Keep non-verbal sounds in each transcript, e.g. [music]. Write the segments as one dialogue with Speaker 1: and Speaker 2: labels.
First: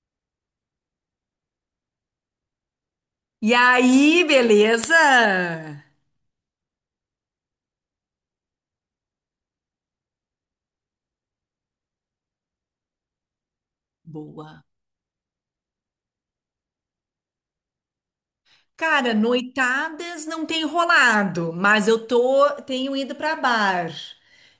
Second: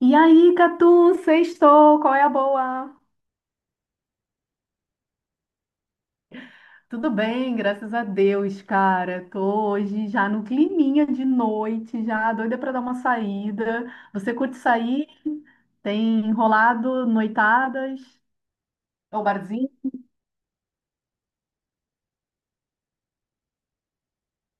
Speaker 1: E aí, Catu, sextou, qual é a boa?
Speaker 2: E aí, beleza?
Speaker 1: Tudo bem, graças a Deus, cara. Tô hoje já no climinha de noite, já doida pra dar uma saída. Você curte
Speaker 2: Boa.
Speaker 1: sair? Tem enrolado, noitadas?
Speaker 2: Cara,
Speaker 1: Ao barzinho?
Speaker 2: noitadas não tem rolado, mas tenho ido pra bar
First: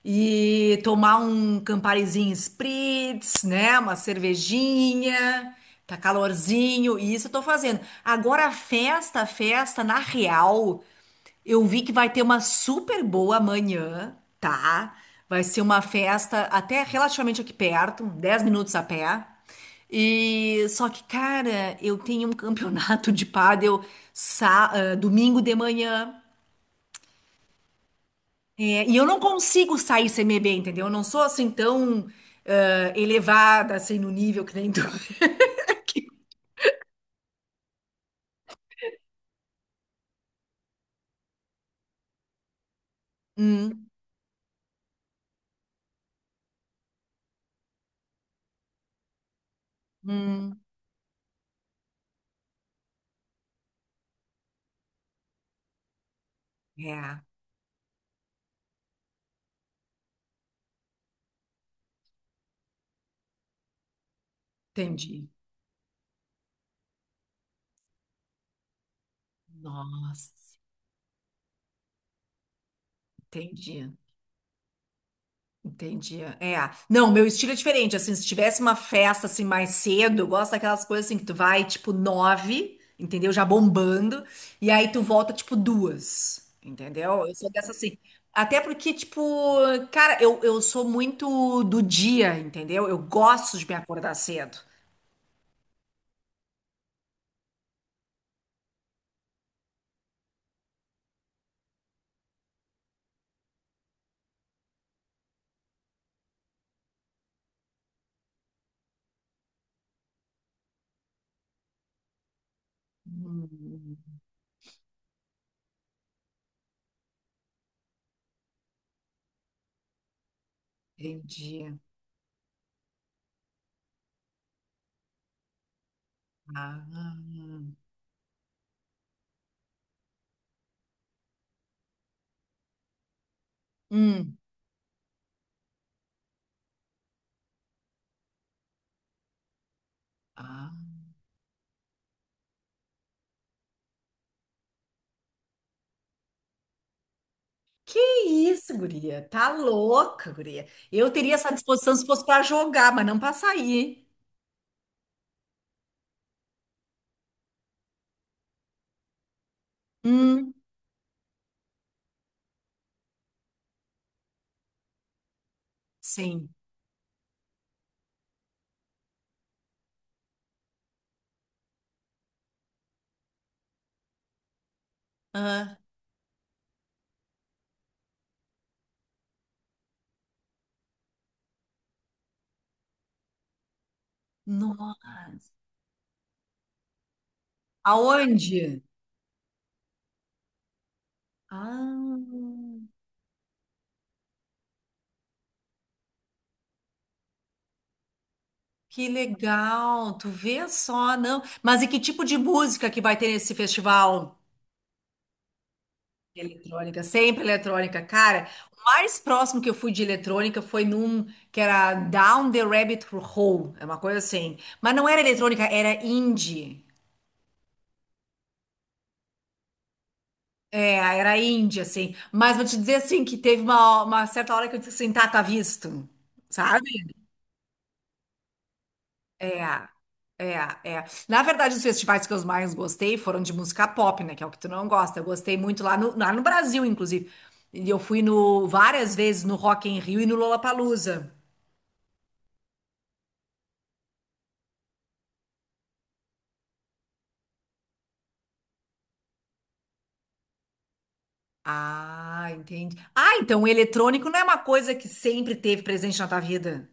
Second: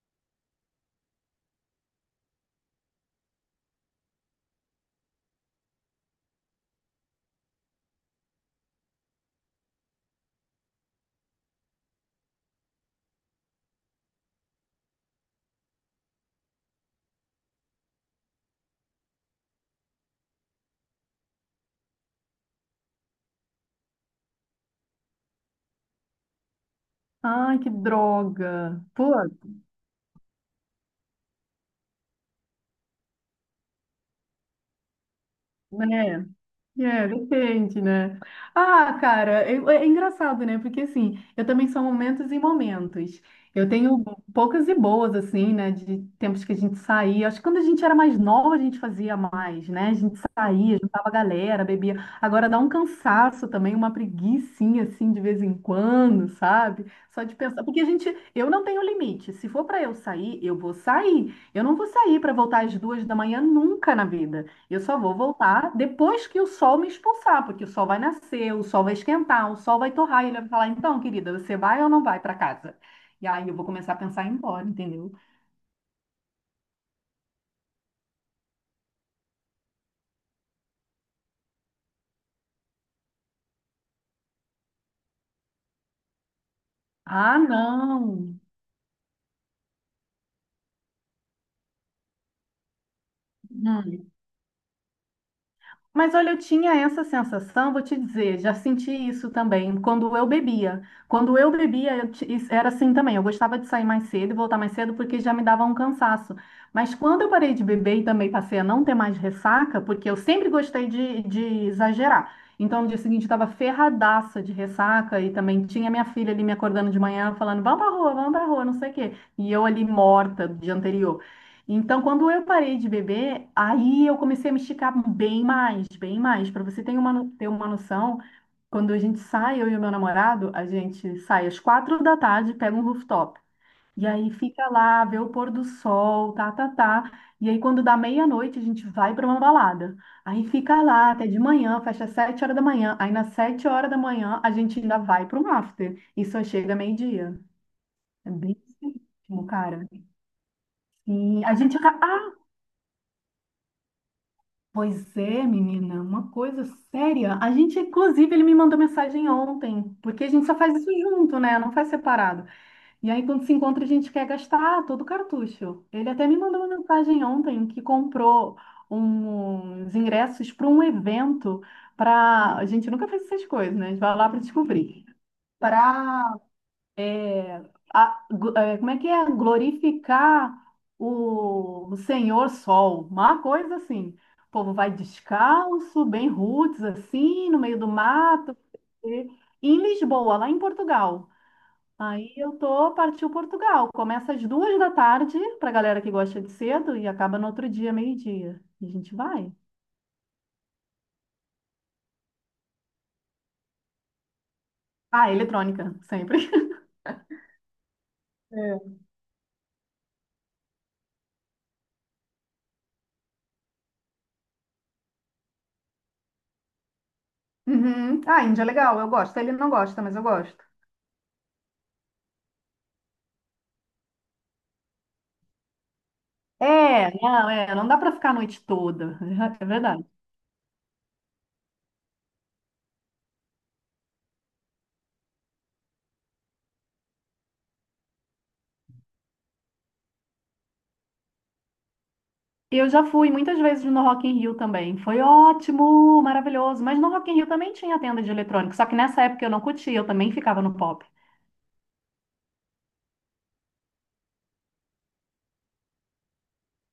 Speaker 2: e tomar um Camparizinho Spritz, né? Uma cervejinha, tá calorzinho, e isso eu tô fazendo. Agora, festa, festa, na real, eu vi que vai ter uma super boa amanhã, tá? Vai ser uma festa até relativamente aqui perto, 10 minutos a pé. E só que, cara, eu tenho um campeonato de pádel domingo de manhã.
Speaker 1: Ai, que droga.
Speaker 2: É, e eu
Speaker 1: Pô,
Speaker 2: não consigo sair sem beber, entendeu? Eu não sou assim tão elevada assim no nível que nem tu. [laughs]
Speaker 1: né? É, depende, né? Ah, cara, é engraçado, né? Porque assim, eu também sou momentos e momentos. Eu
Speaker 2: Hum,
Speaker 1: tenho poucas e boas, assim, né? De tempos que a gente saía. Acho que quando a gente era mais nova, a gente fazia mais, né? A gente
Speaker 2: hum,
Speaker 1: saía, juntava a galera, bebia. Agora dá um cansaço também, uma preguicinha, assim, de vez em quando, sabe?
Speaker 2: é,
Speaker 1: Só de pensar. Porque a gente, eu não tenho limite. Se for para eu sair, eu vou sair. Eu não vou sair para voltar às 2 da manhã nunca na vida. Eu só vou
Speaker 2: entendi.
Speaker 1: voltar depois que o sol me expulsar, porque o sol vai nascer, o sol vai esquentar, o sol vai torrar, e ele vai
Speaker 2: Nossa,
Speaker 1: falar: então, querida, você vai ou não vai para casa? E aí eu vou
Speaker 2: entendi.
Speaker 1: começar a pensar em ir embora, entendeu?
Speaker 2: Entendi. É. Não, meu estilo é diferente. Assim, se tivesse uma festa assim mais cedo, eu gosto daquelas coisas assim que tu vai tipo nove, entendeu? Já bombando, e aí tu volta tipo duas, entendeu? Eu
Speaker 1: Ah,
Speaker 2: sou dessa assim.
Speaker 1: não!
Speaker 2: Até porque, tipo, cara, eu sou muito do dia, entendeu? Eu gosto de me
Speaker 1: Hum.
Speaker 2: acordar cedo.
Speaker 1: Mas olha, eu tinha essa sensação, vou te dizer, já senti isso também quando eu bebia. Quando eu bebia, isso era assim também. Eu gostava de sair mais cedo e voltar mais cedo porque já me dava um cansaço. Mas quando eu parei de beber e também passei a não ter mais ressaca, porque eu sempre gostei de exagerar. Então, no dia seguinte, estava
Speaker 2: Hum,
Speaker 1: ferradaça de ressaca e também tinha minha filha ali me acordando de manhã falando: vamos pra rua, não sei o quê. E eu ali morta do dia anterior.
Speaker 2: entendi.
Speaker 1: Então, quando eu parei de beber, aí eu comecei a me esticar bem mais, bem mais. Para você
Speaker 2: Ah,
Speaker 1: ter uma, ter uma
Speaker 2: hum.
Speaker 1: noção, quando a gente sai, eu e o meu namorado, a gente sai às 4 da tarde, pega um rooftop. E
Speaker 2: Hum.
Speaker 1: aí fica lá, vê o pôr do sol, tá, tá, tá. E aí quando dá meia-noite, a gente vai para uma balada. Aí
Speaker 2: Ah.
Speaker 1: fica lá até de manhã, fecha às 7 horas da manhã. Aí nas 7 horas da manhã, a gente ainda vai para um after. E só chega meio-dia.
Speaker 2: Que
Speaker 1: É bem...
Speaker 2: isso, guria?
Speaker 1: Ótimo.
Speaker 2: Tá
Speaker 1: Cara,
Speaker 2: louca, guria. Eu teria
Speaker 1: sim,
Speaker 2: essa
Speaker 1: a gente
Speaker 2: disposição se fosse
Speaker 1: acaba.
Speaker 2: pra jogar, mas não pra sair.
Speaker 1: Pois é, menina, uma coisa séria. A gente, inclusive, ele me mandou mensagem ontem, porque a gente
Speaker 2: Hum,
Speaker 1: só faz isso junto, né? Não faz separado. E aí, quando se encontra, a gente quer gastar todo o cartucho. Ele até me
Speaker 2: sim.
Speaker 1: mandou uma mensagem ontem que comprou uns ingressos para um evento para. A gente nunca fez essas coisas, né? A gente vai lá para descobrir.
Speaker 2: Ah,
Speaker 1: Para é, como é que é? Glorificar o Senhor Sol, uma coisa assim. O povo vai
Speaker 2: nossa.
Speaker 1: descalço, bem roots, assim, no meio do mato.
Speaker 2: Aonde?
Speaker 1: E em Lisboa, lá em Portugal.
Speaker 2: Ah,
Speaker 1: Aí eu tô, partiu Portugal. Começa às 2 da tarde, pra galera que gosta de cedo, e acaba no outro dia, meio-dia. E a
Speaker 2: que
Speaker 1: gente vai.
Speaker 2: legal. Tu vê só, não. Mas e que tipo de música que vai ter nesse festival?
Speaker 1: Ah, eletrônica, sempre. [laughs]
Speaker 2: Eletrônica, sempre eletrônica, cara. O
Speaker 1: É.
Speaker 2: mais próximo que eu fui de eletrônica foi num que era Down the Rabbit Hole, é uma coisa assim. Mas não era eletrônica, era indie.
Speaker 1: Uhum. Ah, Índia é legal, eu gosto. Ele não gosta, mas eu gosto.
Speaker 2: É, era índia, assim. Mas vou te dizer, assim, que teve uma certa hora que eu disse assim, tá, tá visto, sabe?
Speaker 1: É, não dá pra ficar a noite toda, [laughs]
Speaker 2: É,
Speaker 1: é verdade.
Speaker 2: é, é. Na verdade, os festivais que eu mais gostei foram de música pop, né? Que é o que tu não gosta. Eu gostei muito lá no Brasil, inclusive. E eu fui no, várias vezes no Rock in Rio e no Lollapalooza.
Speaker 1: Eu já fui muitas vezes no Rock in Rio também, foi ótimo, maravilhoso, mas no Rock in Rio também tinha tenda de eletrônico, só que nessa época eu não curtia, eu também ficava no pop.
Speaker 2: Ah, entendi. Ah, então o eletrônico não é uma coisa que sempre teve presente na tua vida?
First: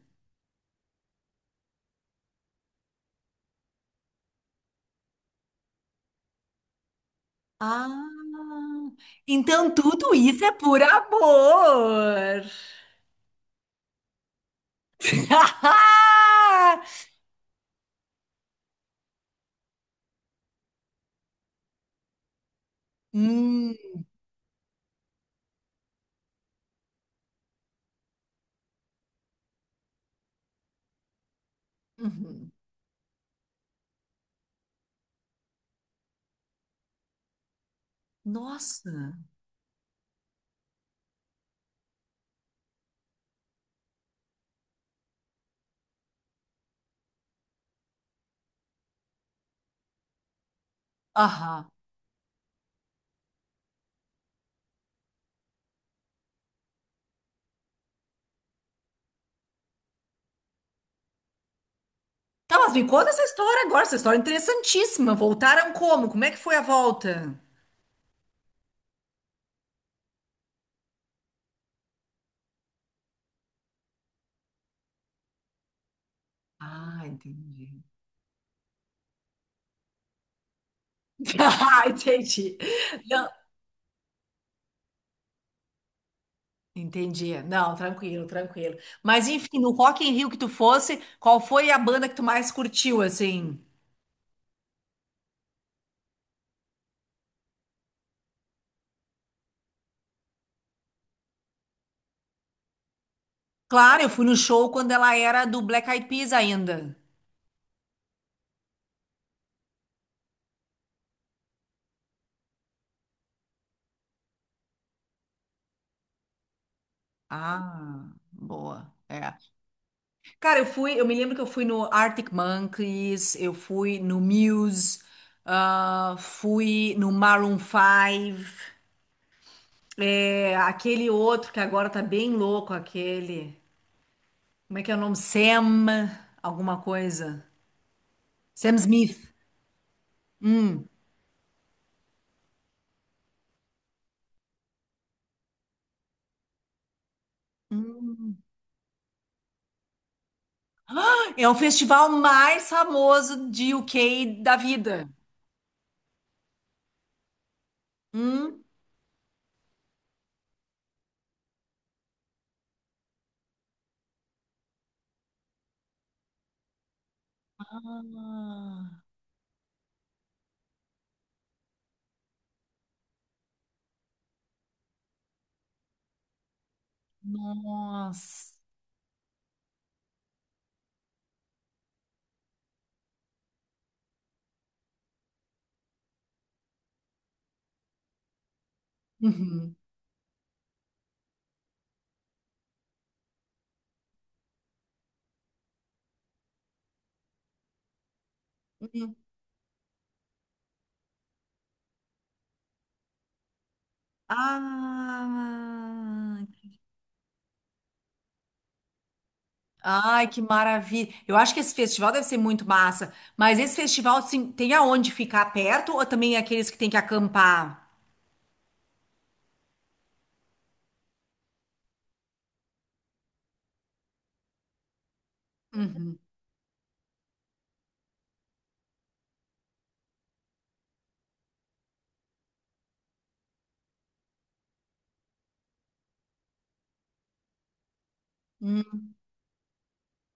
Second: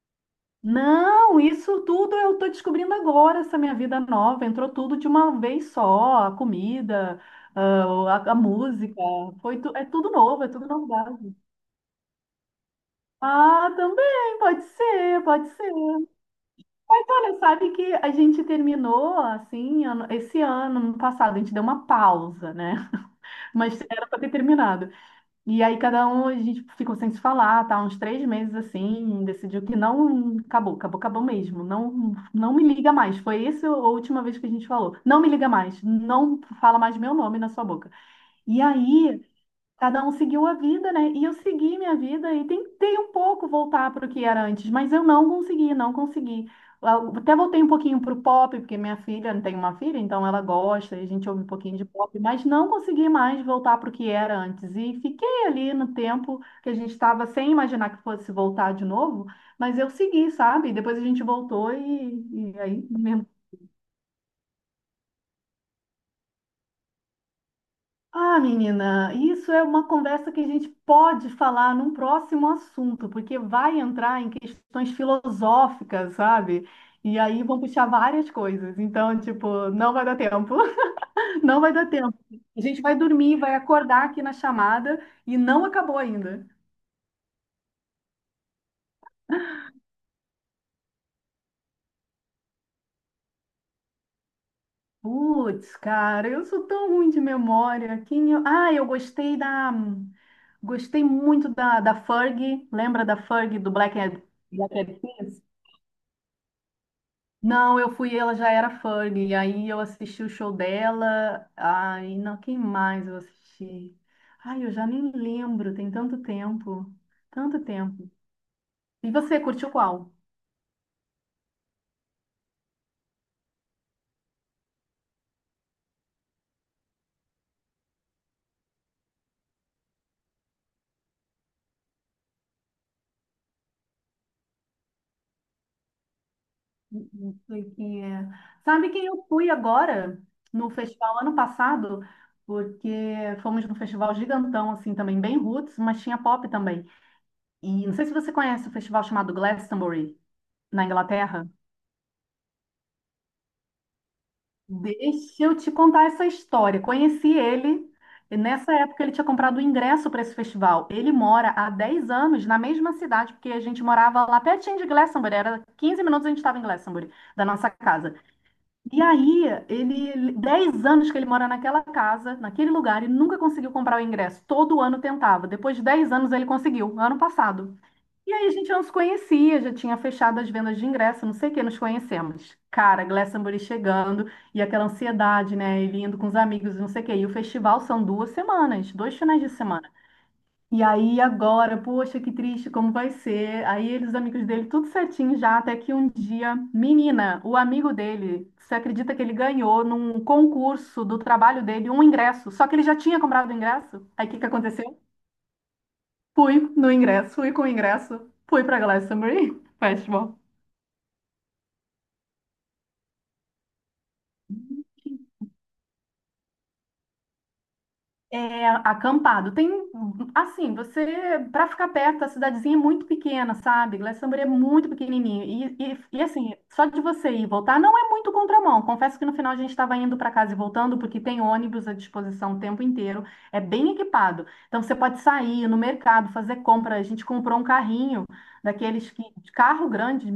Speaker 1: Não, isso tudo eu tô descobrindo agora, essa minha vida nova, entrou tudo de uma vez só, a comida, a
Speaker 2: Ah,
Speaker 1: música,
Speaker 2: então
Speaker 1: é tudo
Speaker 2: tudo isso
Speaker 1: novo, é
Speaker 2: é
Speaker 1: tudo
Speaker 2: por
Speaker 1: novidade.
Speaker 2: amor.
Speaker 1: Ah, também, pode ser, pode ser.
Speaker 2: [laughs]
Speaker 1: Mas olha, sabe que a gente terminou assim, esse ano, ano passado, a gente deu uma pausa, né? [laughs]
Speaker 2: Hum,
Speaker 1: Mas era pra ter terminado. E aí cada um, a gente ficou sem se falar, tá? Uns 3 meses assim, decidiu que não, acabou, acabou, acabou mesmo. Não,
Speaker 2: uhum.
Speaker 1: não me liga mais. Foi essa a última vez que a gente falou. Não me liga mais, não fala mais meu nome na sua boca. E
Speaker 2: Nossa.
Speaker 1: aí cada um seguiu a vida, né? E eu segui minha vida e tentei um pouco voltar para o que era antes, mas eu não consegui, não consegui. Eu até voltei um pouquinho para o pop, porque minha filha tem uma filha, então ela gosta, e a gente ouve um
Speaker 2: Aham.
Speaker 1: pouquinho de pop, mas não consegui mais voltar para o que era antes. E fiquei ali no tempo que a gente estava sem imaginar que fosse voltar de novo, mas eu segui, sabe? Depois a gente voltou e,
Speaker 2: Tá,
Speaker 1: e
Speaker 2: mas me
Speaker 1: aí
Speaker 2: conta essa
Speaker 1: minha...
Speaker 2: história agora. Essa história é interessantíssima. Voltaram como? Como é que foi a volta?
Speaker 1: Ah, menina, isso é uma conversa que a gente pode falar num próximo assunto, porque vai entrar em questões filosóficas, sabe?
Speaker 2: Ah,
Speaker 1: E aí vão
Speaker 2: entendi.
Speaker 1: puxar várias coisas. Então, tipo, não vai dar tempo.
Speaker 2: [laughs]
Speaker 1: [laughs] Não vai
Speaker 2: Ah,
Speaker 1: dar tempo.
Speaker 2: entendi.
Speaker 1: A gente vai
Speaker 2: Não,
Speaker 1: dormir, vai acordar aqui na chamada e não acabou ainda.
Speaker 2: entendi. Não, tranquilo, tranquilo. Mas enfim, no Rock in Rio que tu fosse, qual foi a banda que tu mais curtiu, assim?
Speaker 1: Putz, cara, eu sou tão ruim de memória. Quem eu... Ah, eu gostei da. Gostei muito da Ferg. Lembra da Ferg do
Speaker 2: Claro, eu fui no show
Speaker 1: Black
Speaker 2: quando
Speaker 1: Eyed
Speaker 2: ela
Speaker 1: Peas?
Speaker 2: era do Black Eyed Peas ainda.
Speaker 1: Não, eu fui, ela já era fã, e aí eu assisti o show dela. Ai, não, quem mais eu assisti? Ai, eu já nem lembro, tem tanto tempo, tanto tempo.
Speaker 2: Ah, boa.
Speaker 1: E
Speaker 2: É.
Speaker 1: você, curtiu qual?
Speaker 2: Cara, eu fui, eu me lembro que eu fui no Arctic Monkeys, eu fui no Muse, ah, fui no Maroon 5, é, aquele outro que agora tá bem louco, aquele. Como é que é o nome? Sam, alguma
Speaker 1: Não
Speaker 2: coisa.
Speaker 1: sei quem é.
Speaker 2: Sam
Speaker 1: Sabe quem eu
Speaker 2: Smith.
Speaker 1: fui agora no festival ano passado? Porque fomos num festival gigantão, assim, também bem roots, mas tinha pop também. E não sei se você conhece o festival chamado Glastonbury, na Inglaterra.
Speaker 2: É o festival mais famoso de UK da vida.
Speaker 1: Deixa eu te contar essa história. Conheci ele, e
Speaker 2: Hum?
Speaker 1: nessa época ele tinha comprado o ingresso para esse festival. Ele mora há 10 anos na mesma cidade, porque a gente morava lá pertinho de Glastonbury, era 15 minutos a gente estava em Glastonbury, da nossa casa.
Speaker 2: Ah,
Speaker 1: E aí, ele, 10 anos que ele mora naquela casa, naquele lugar, e nunca conseguiu comprar o ingresso. Todo ano tentava. Depois de 10 anos ele conseguiu, ano passado. E aí a
Speaker 2: nossa.
Speaker 1: gente já nos conhecia, já tinha fechado as vendas de ingresso, não sei o que, nos conhecemos. Cara, Glastonbury chegando e aquela ansiedade, né? Ele indo com os amigos, não sei o que. E o festival são 2 semanas, 2 finais de
Speaker 2: Uhum.
Speaker 1: semana. E aí agora, poxa, que triste, como vai ser? Aí eles, os amigos dele, tudo certinho já, até que um dia, menina, o amigo dele, você
Speaker 2: Uhum.
Speaker 1: acredita que ele ganhou num concurso do trabalho dele um ingresso? Só que ele já tinha comprado o ingresso. Aí o que que aconteceu?
Speaker 2: Ah,
Speaker 1: Fui no ingresso e com o ingresso fui para Glastonbury
Speaker 2: ai, que
Speaker 1: Festival.
Speaker 2: maravilha. Eu acho que esse festival deve ser muito massa. Mas esse festival, assim, tem aonde ficar perto ou também é aqueles que tem que acampar?
Speaker 1: É, acampado. Tem, assim, você, para ficar perto, a cidadezinha é muito pequena, sabe? Glastonbury é muito pequenininho.
Speaker 2: Uhum.
Speaker 1: Assim, só de você ir e voltar não é muito contramão. Confesso que no final a gente estava indo para casa e voltando, porque tem ônibus à disposição o tempo inteiro. É bem equipado. Então você pode sair no mercado, fazer compra. A gente comprou um carrinho
Speaker 2: Hum,
Speaker 1: daqueles que, de carro grande,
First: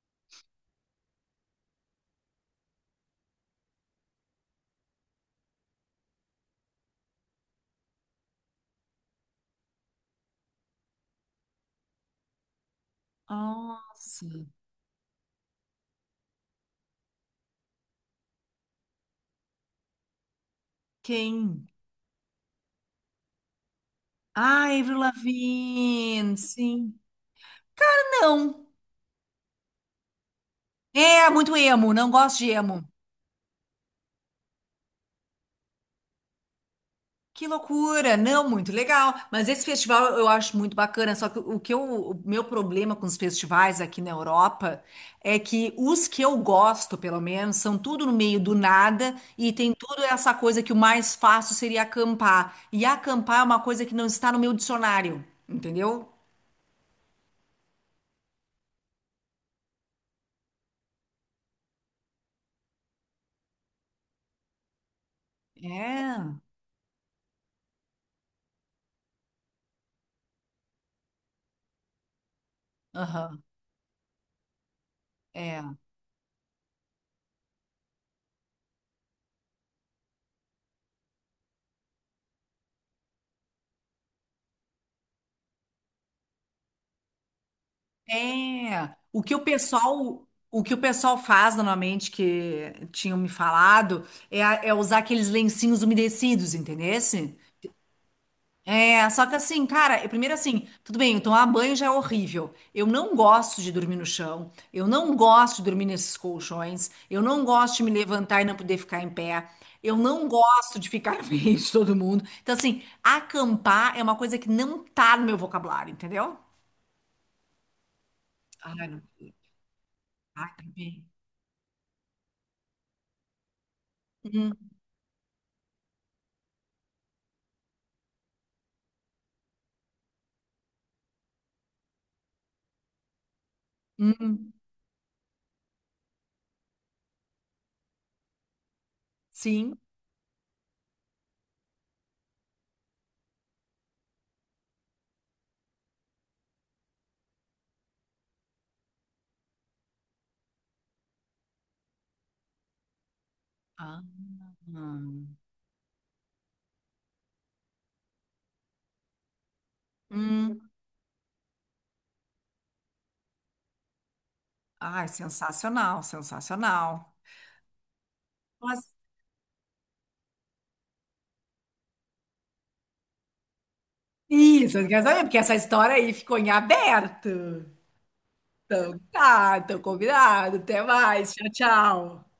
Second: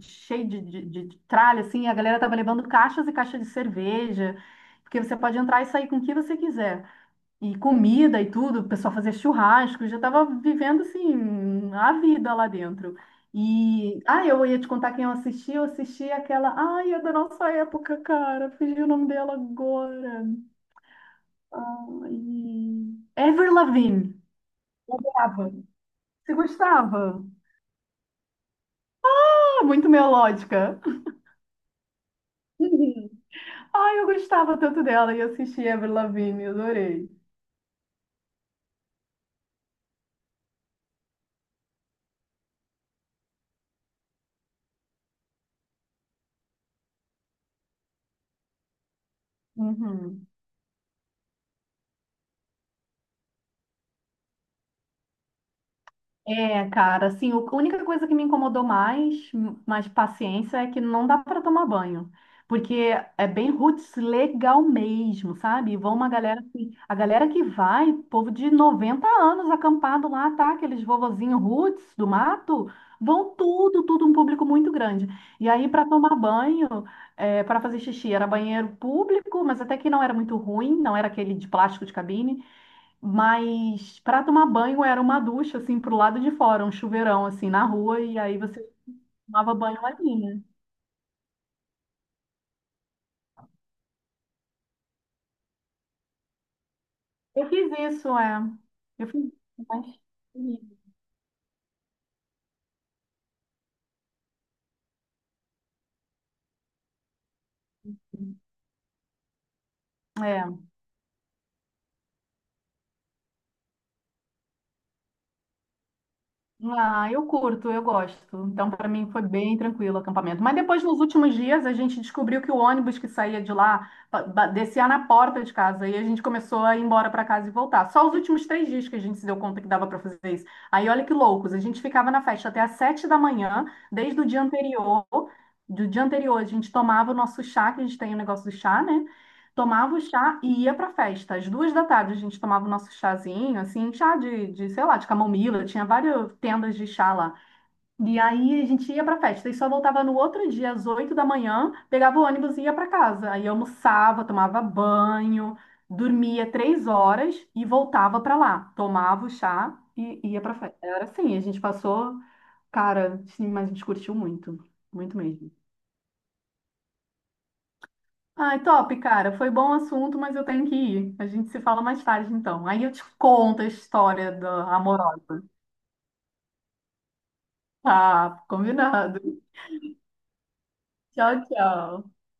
Speaker 1: cheio de tralha, assim. A galera tava levando caixas e caixas de cerveja, porque você pode entrar e sair com o que você quiser e comida e tudo, o pessoal fazia churrasco, eu já estava vivendo assim a vida lá dentro. E ah,
Speaker 2: nossa.
Speaker 1: eu ia te contar quem eu assisti aquela, ai, é da nossa época, cara, fugiu o nome dela agora.
Speaker 2: Quem?
Speaker 1: Ai, Avril Lavigne.
Speaker 2: Ah,
Speaker 1: Eu
Speaker 2: Avril
Speaker 1: adorava. Você
Speaker 2: Lavigne, sim.
Speaker 1: gostava?
Speaker 2: Não.
Speaker 1: Ah, muito melódica. [laughs]
Speaker 2: É, muito emo, não gosto de emo.
Speaker 1: Uhum. Ai, eu gostava tanto dela e assisti Avril Lavigne, eu adorei.
Speaker 2: Que loucura! Não, muito legal. Mas esse festival eu acho muito bacana. Só que o que eu, o meu problema com os festivais aqui na Europa é que os que eu gosto, pelo menos, são tudo no meio do nada e tem tudo
Speaker 1: Uhum.
Speaker 2: essa coisa que o mais fácil seria acampar. E acampar é uma coisa que não está no meu dicionário, entendeu?
Speaker 1: É, cara, assim, a única coisa que me incomodou mais, mais paciência, é que não dá para tomar banho. Porque é bem roots legal mesmo, sabe? Vão uma
Speaker 2: É.
Speaker 1: galera assim, a galera que vai, povo de 90 anos acampado lá, tá? Aqueles vovozinhos roots do mato, vão
Speaker 2: Aham.
Speaker 1: tudo, tudo um público muito grande. E
Speaker 2: É.
Speaker 1: aí, para tomar banho, para fazer xixi, era banheiro público, mas até que não era muito ruim, não era aquele de plástico de cabine. Mas para tomar banho era uma ducha assim pro lado de fora, um chuveirão assim na rua e aí você
Speaker 2: É,
Speaker 1: tomava banho ali, né?
Speaker 2: o que o pessoal faz normalmente que tinham me falado é, é usar aqueles lencinhos umedecidos, entendesse?
Speaker 1: Eu fiz isso, é.
Speaker 2: É,
Speaker 1: Eu fiz
Speaker 2: só que
Speaker 1: isso,
Speaker 2: assim,
Speaker 1: mas...
Speaker 2: cara, eu- primeiro assim, tudo bem, eu tomar banho já é horrível. Eu não gosto de dormir no chão, eu não gosto de dormir nesses colchões, eu não gosto de me levantar e não poder ficar em pé, eu não
Speaker 1: É.
Speaker 2: gosto de ficar [laughs] em frente de todo mundo. Então, assim, acampar é uma coisa que não tá no meu vocabulário, entendeu?
Speaker 1: Ah, eu curto, eu gosto. Então, para
Speaker 2: Ai, não.
Speaker 1: mim foi bem tranquilo o acampamento.
Speaker 2: Ai,
Speaker 1: Mas
Speaker 2: tá
Speaker 1: depois, nos últimos dias, a gente descobriu que o ônibus que saía de lá descia na porta de casa e a gente começou a ir embora para casa e voltar. Só os últimos 3 dias que a gente se deu conta que dava para fazer isso. Aí, olha que loucos, a gente ficava na festa até às 7 da manhã, desde o dia
Speaker 2: bem.
Speaker 1: anterior. Do dia anterior, a gente tomava o nosso chá, que a gente tem o negócio do chá, né?
Speaker 2: Sim.
Speaker 1: Tomava o chá e ia pra festa. Às duas da tarde a gente tomava o nosso chazinho, assim, chá sei lá, de camomila, tinha várias tendas de chá lá. E aí a gente ia pra festa e só voltava no outro dia, às 8 da manhã, pegava o ônibus e ia pra casa. Aí
Speaker 2: Ah.
Speaker 1: almoçava, tomava banho, dormia 3 horas e voltava pra lá. Tomava o chá e ia pra
Speaker 2: Hum.
Speaker 1: festa. Era assim, a gente passou, cara, sim, mas a gente curtiu muito,
Speaker 2: Ai,
Speaker 1: muito mesmo.
Speaker 2: sensacional, sensacional.
Speaker 1: Ai,
Speaker 2: Mas-
Speaker 1: top, cara. Foi bom o assunto, mas eu tenho que ir. A gente se fala mais tarde, então. Aí eu te conto a história da
Speaker 2: Isso, eu quero saber, porque
Speaker 1: amorosa.
Speaker 2: essa história aí ficou em aberto.
Speaker 1: Tá,
Speaker 2: Então
Speaker 1: combinado.
Speaker 2: tá, então combinado. Até mais.
Speaker 1: Tchau,
Speaker 2: Tchau,
Speaker 1: tchau.
Speaker 2: tchau.